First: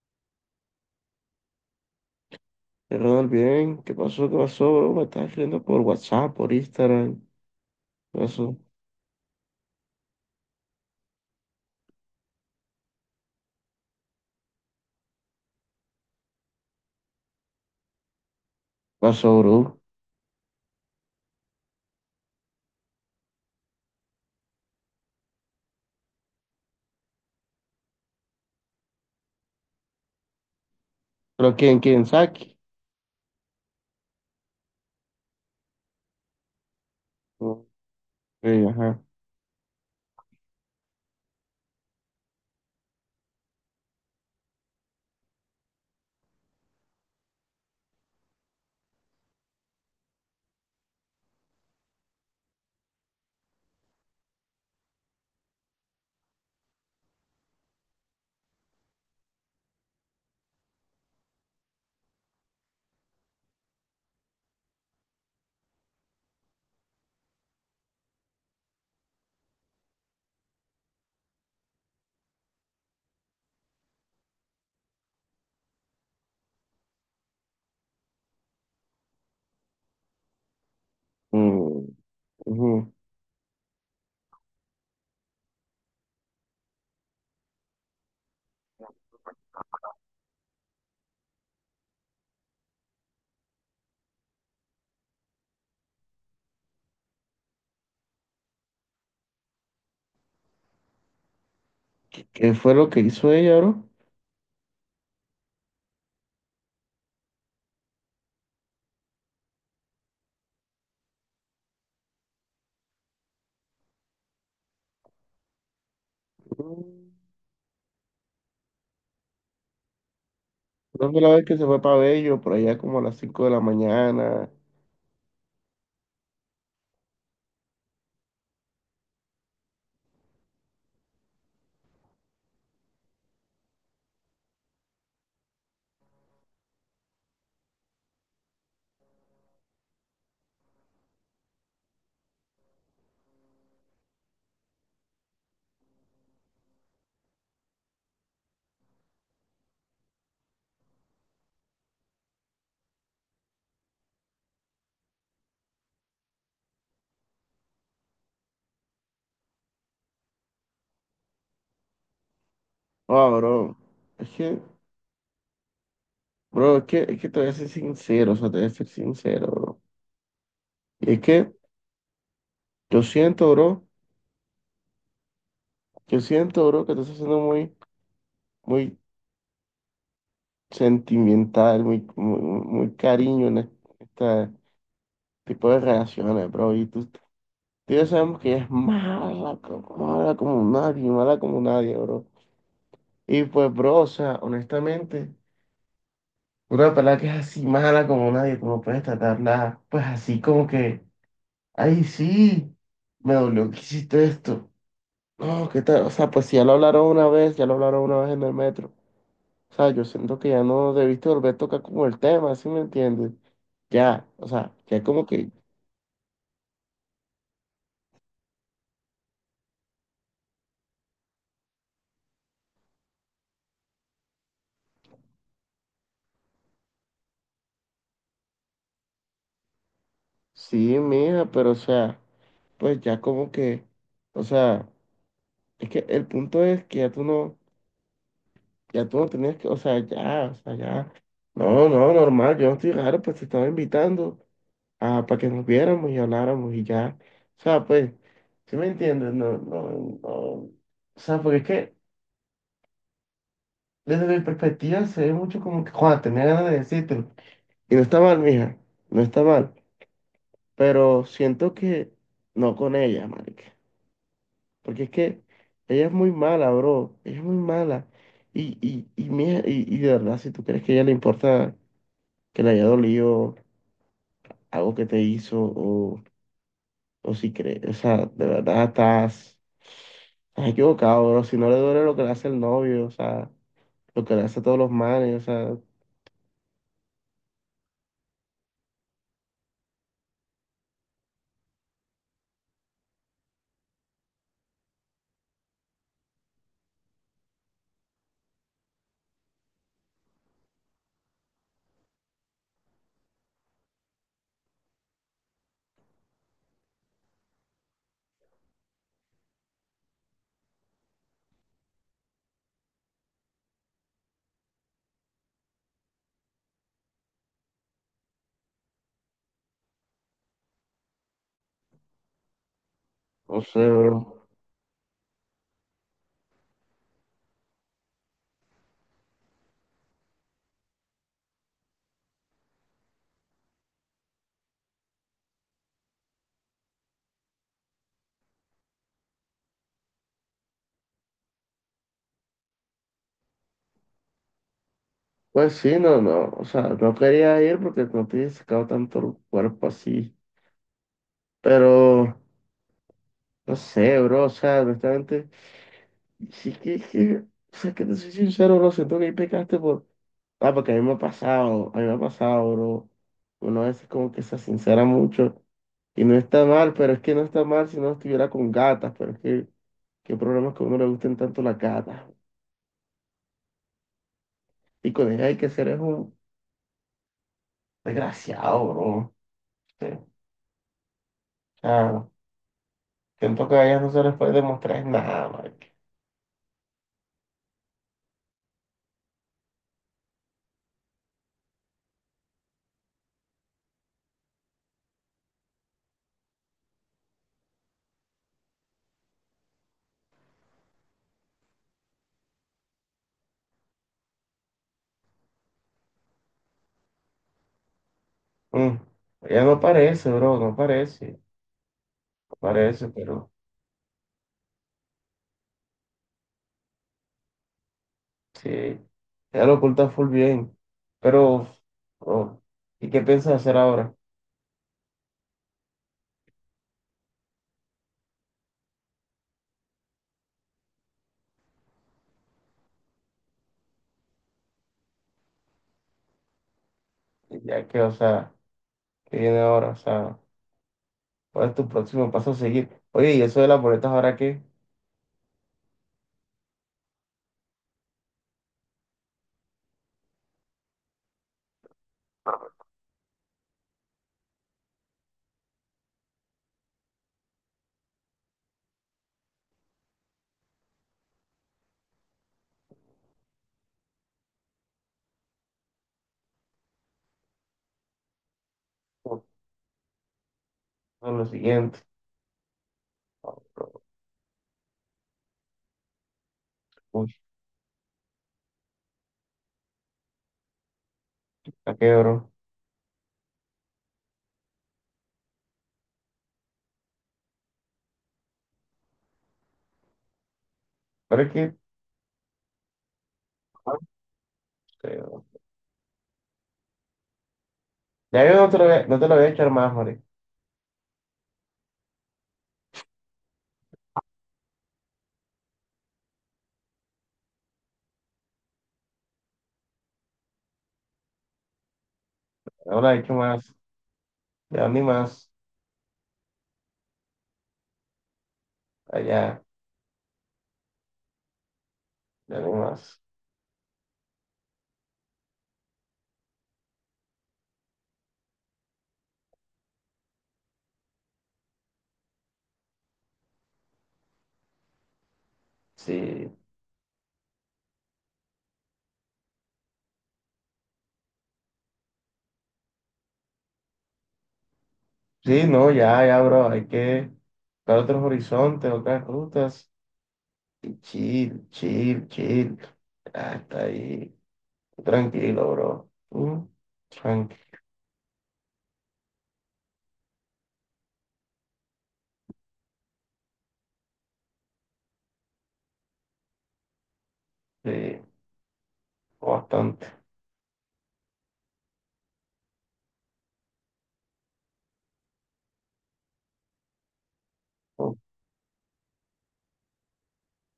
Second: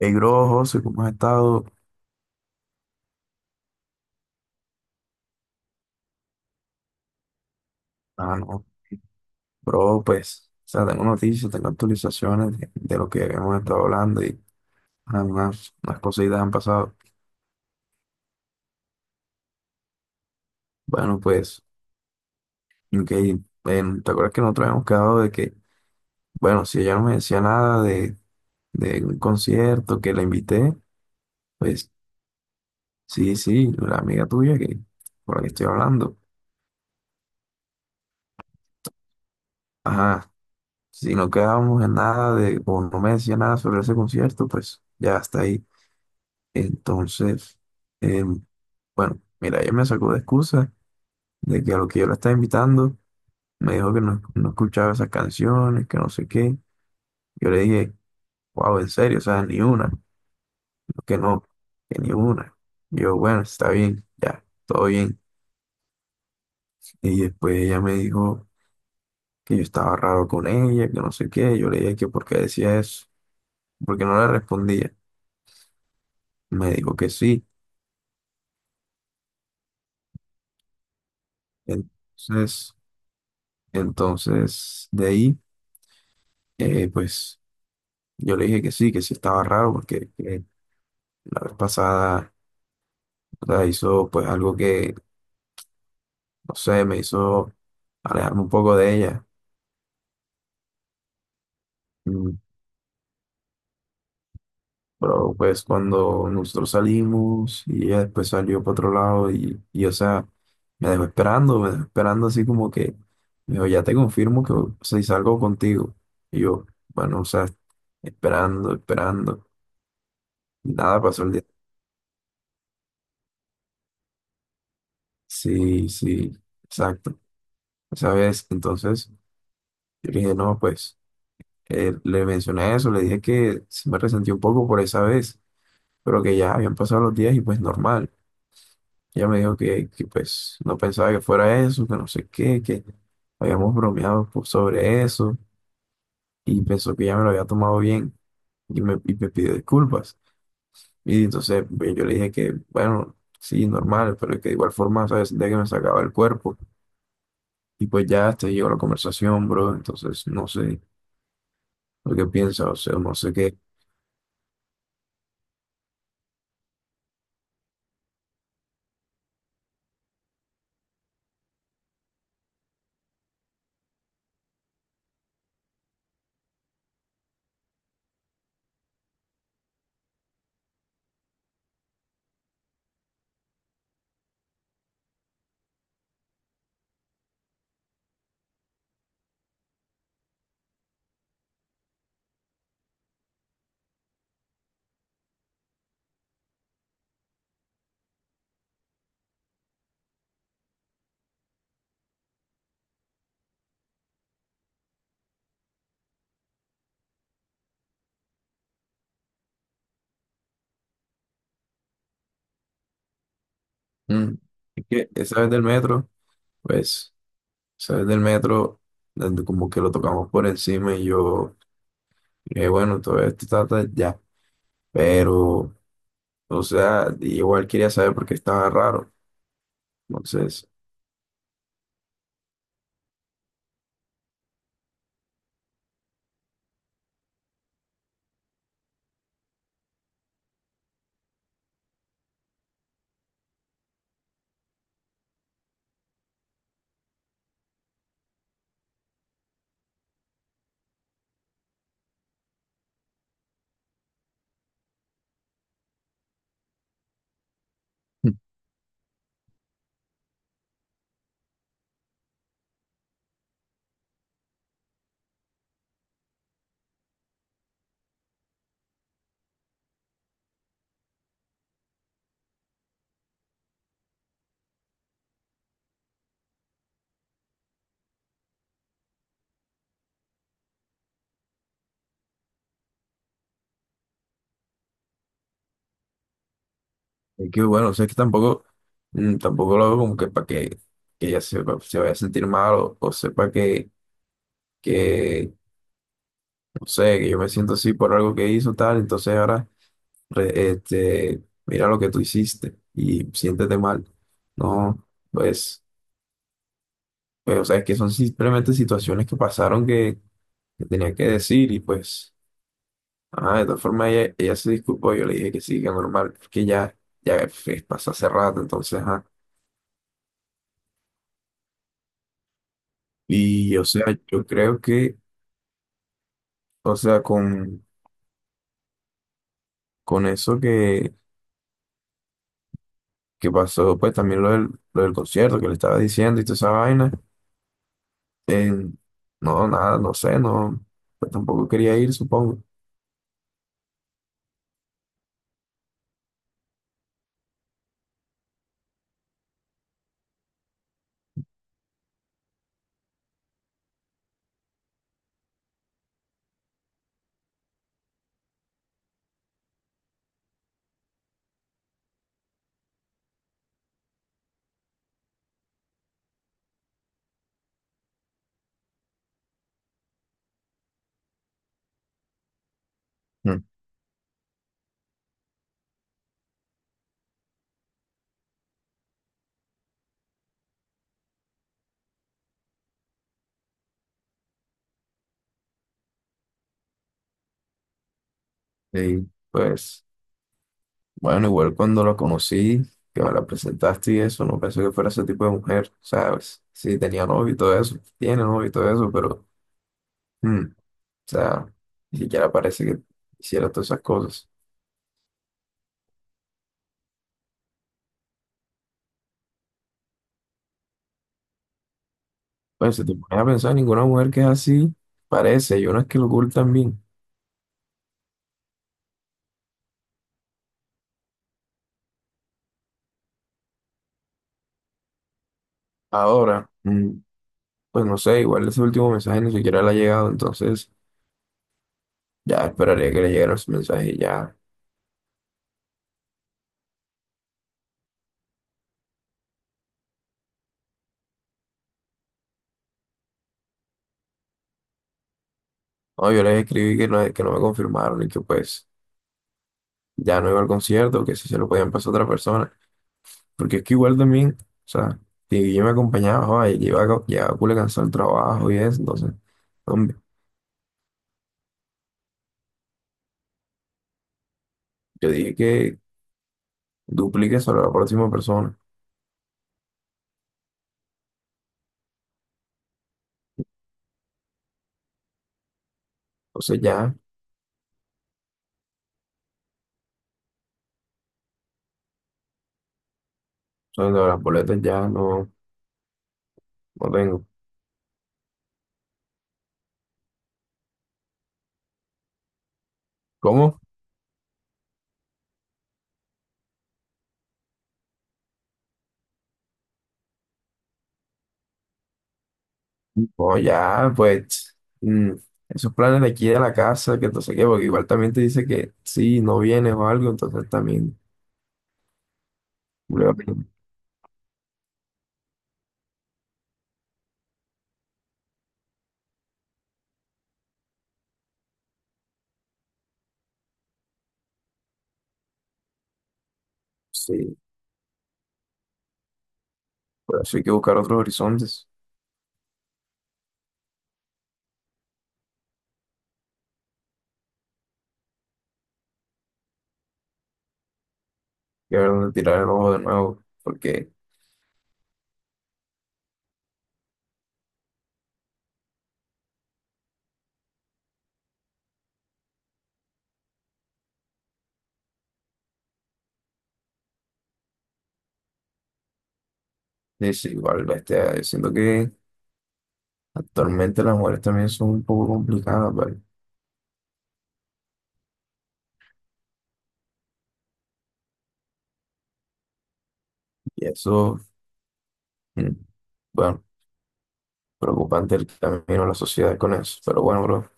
Hey, bro, José, ¿cómo has estado? Ronald, bien, ¿qué pasó? ¿Qué pasó, bro? Me estás escribiendo por WhatsApp, por Instagram. ¿Qué Ah, pasó? ¿Qué no, bro, pues, o sea, tengo noticias, tengo actualizaciones de lo que hemos estado hablando y unas cositas han pasado. pasó, bro? Bueno, pues, ok, ven, ¿te acuerdas que nosotros habíamos quedado de que, bueno, si ella no me decía nada de un concierto que la invité, ¿Pero quién? pues, ¿Quién? ¿Saki? sí, sí, la amiga tuya que, por la que estoy hablando. Ok, ajá. Ajá, si no quedábamos en nada de, o no me decía nada sobre ese concierto, pues, ya está ahí. Entonces, em, bueno, mira, ella me sacó de excusa de que a lo que yo la estaba invitando, me dijo que no, no escuchaba esas canciones, que no sé qué. Yo le dije, wow, en serio, o sea, ni una, que no, que ni una. Yo, bueno, está bien, ya, todo bien. Y después ella me dijo que yo estaba raro con ella, que no sé qué. Yo le dije que por qué decía eso, porque no le respondía. Me dijo que sí. Mm, Entonces, ujú. De ahí, pues. Yo le dije que sí estaba raro porque que la vez pasada o sea, hizo pues algo que, no sé, me hizo alejarme un poco de ella. ¿Qué, Mm. qué fue lo que hizo ella, bro? Pero pues cuando nosotros salimos y ella después salió para otro lado y o sea, me dejó esperando así como que, me dijo, ya te confirmo que o sea, si salgo contigo. Y yo, Mm, bueno, o sea, esperando, esperando. Y nada, creo que pasó la el vez día. que se fue para Bello, por allá como a las 5 de la mañana. Sí, sí, exacto. Esa vez, entonces, yo le dije, no, pues. Le mencioné eso, le dije que sí me resentí un poco por esa vez, pero que ya habían pasado los días y pues normal. Ella me dijo que pues no pensaba que fuera eso, que no sé qué, que habíamos bromeado pues, sobre eso y pensó que ya me lo había tomado bien y me pidió disculpas. Y entonces pues, yo le dije que, bueno, sí, normal, pero que de igual forma, ¿sabes? Sentía que me sacaba el cuerpo. Y pues ya hasta ahí llegó la conversación, bro. Entonces no sé lo que piensa, o sea, no Ah, sé qué. bro. Es que, bro, es que te voy a ser sincero, o sea, te voy a ser sincero, bro. Y es que yo siento, bro, yo siento, bro, que te estás haciendo muy sentimental, muy cariño en este tipo de relaciones, bro. Y tú ya sabemos que ella es mala, mala como nadie, bro. Y pues, bro, o sea, honestamente, una pelada que es así mala como nadie, como puedes tratarla, pues así como que, ay, sí, me dolió que hiciste esto. No, ¿qué tal? O sea, pues si ya lo hablaron una vez, ya lo hablaron una vez en el metro. O sea, yo siento que ya no debiste volver a tocar como el tema, ¿sí me entiendes? Ya, Mm. o sea, Es ya que como esa que, vez del metro. Pues, sabes del metro, donde como que lo tocamos por encima y yo, bueno, todo esto está ya. Pero, o sea, igual quería saber por qué estaba raro. Entonces, sí, mija, pero o sea, pues ya como que, o sea, es que el punto es que ya tú no tenías que, o sea, ya, no, no, normal, yo no estoy raro, pues te estaba invitando a, para que nos viéramos y habláramos y ya, o sea, pues, ¿sí me entiendes? No, no, no, o sea, porque es que desde mi perspectiva se ve mucho como que, Juan, tenía ganas de decírtelo. Y no está mal, mija, no está mal, pero siento que no con ella, marica, porque es que ella es muy mala, bro, ella es muy mala, mija, y de verdad, si tú crees que a ella le importa que le haya dolido algo que te hizo, o si crees, o sea, de verdad estás equivocado, bro, si no le duele lo que le hace el novio, o sea, lo que le hace a todos los manes, o sea, es que bueno, o sea, es que tampoco, tampoco lo hago como que para que, que ella sepa, se vaya a sentir mal o sepa que, no sé, que yo me siento así por algo que hizo tal. Entonces ahora, mira lo que tú hiciste y siéntete mal. No, pues. Pues, o sea, es que son simplemente situaciones que pasaron que tenía que decir y pues, de todas formas ella se disculpó, yo le dije que sí, que normal, que ya, ya pues, pasó hace rato, entonces, ajá. no Y, sé, o sea, yo bro. creo que, o sea, con eso que pasó, pues también lo del concierto que le estaba diciendo y toda esa vaina, eh, no, nada, no sé, no, pues, tampoco quería ir, supongo. Pues sí, no, no, o sea, no quería ir porque no te he sacado tanto el cuerpo así. Pero, no sé, bro, o sea, honestamente, sí o sea, que te soy sincero, bro, siento que ahí pecaste por, ah, porque a mí me ha pasado, a mí me ha pasado, bro, uno a veces como que se sincera mucho, y no está mal, pero es que no está mal si no estuviera con gatas, pero es que, qué problemas que a uno le gusten tanto las gatas, Mm. y con ellas hay que ser es un desgraciado, bro, sí, o sea, siento que a ellas no se les puede demostrar nada, marica. Y, pues... Bueno, igual cuando la conocí, que me la presentaste y eso, no pensé que fuera ese tipo de mujer, ¿sabes? Sí, tenía novio y todo eso, tiene novio y todo eso, pero, o sea, ni siquiera parece que hiciera todas esas cosas. Mm, ella no parece, bro, no parece, no Bueno, si parece, te pones a pero... pensar, ninguna mujer que es así parece, y unas que lo ocultan bien. Sí, ya lo oculta full bien. Pero, bro, ¿y qué piensas hacer ahora? Ahora, pues no sé, igual ese último mensaje ni siquiera le ha llegado, entonces ya esperaría que le llegara ese mensaje y ya. Ya que, o sea, ¿qué viene ahora? O sea, ¿cuál es tu próximo paso a seguir? Oye, ¿y eso de las boletas ahora qué? No, yo les escribí que no me confirmaron y que pues ya no iba al concierto, que si se lo podían pasar a otra persona. Porque es que igual también, o sea, que yo me acompañaba, joa, y llevaba, llevaba culo cansado el trabajo y eso, entonces, hombre, yo dije que duplique sobre la próxima persona. Eso es lo siguiente. Oh, Entonces ya, uy, ¿a qué, bro? sobre las boletas ya no, no tengo. Pero es que, ¿Cómo? no sé, bro. Ya yo no te lo voy a, no te lo voy a echar más, Mari. No, ya, pues, mm, esos planes de aquí de la casa, que entonces qué, porque igual también te dice que sí, no vienes o algo, entonces también, No la he hecho luego, más. Ya ni más. Allá, ya ni más. sí, por eso hay que buscar otros horizontes, Sí, y a ver dónde tirar el ojo de nuevo, porque sí, no, ya, bro. Hay que buscar otros horizontes, otras rutas. Chill, chill, chill. Hasta ahí. Tranquilo, bro. Mm, tranqui. es igual, bestia, yo siento que actualmente las mujeres también son un poco complicadas, ¿vale? Sí, bastante. Y eso, mm, bueno, preocupante el camino de la sociedad con eso. Pero bueno, bro,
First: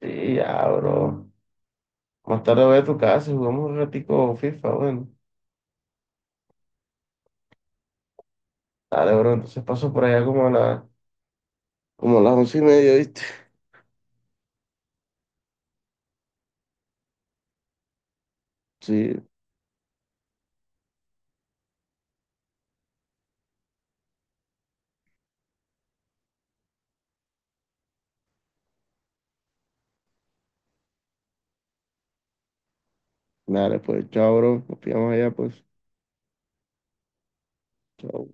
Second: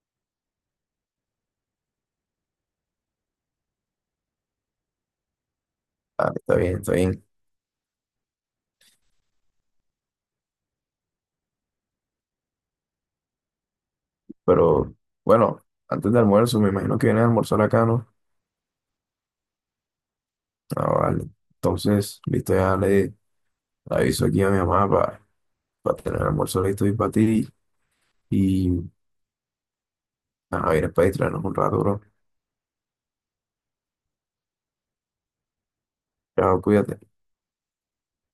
Sí, ya, bro. Más tarde voy a tu casa y jugamos un ratico FIFA, bueno. ah, está bien, está bien. Dale, bro. Entonces paso por allá como a la, como a las 11:30, ¿viste? Pero bueno, antes del almuerzo, me imagino que viene a almorzar acá, ¿no? Sí, Ah, vale. Entonces, listo, ya le aviso aquí a mi mamá para tener el almuerzo listo y para ti. Y nada, vienes para distraernos un rato, bro. dale, pues. Chao, bro. Nos pillamos allá, pues. Chao, cuídate. Chao.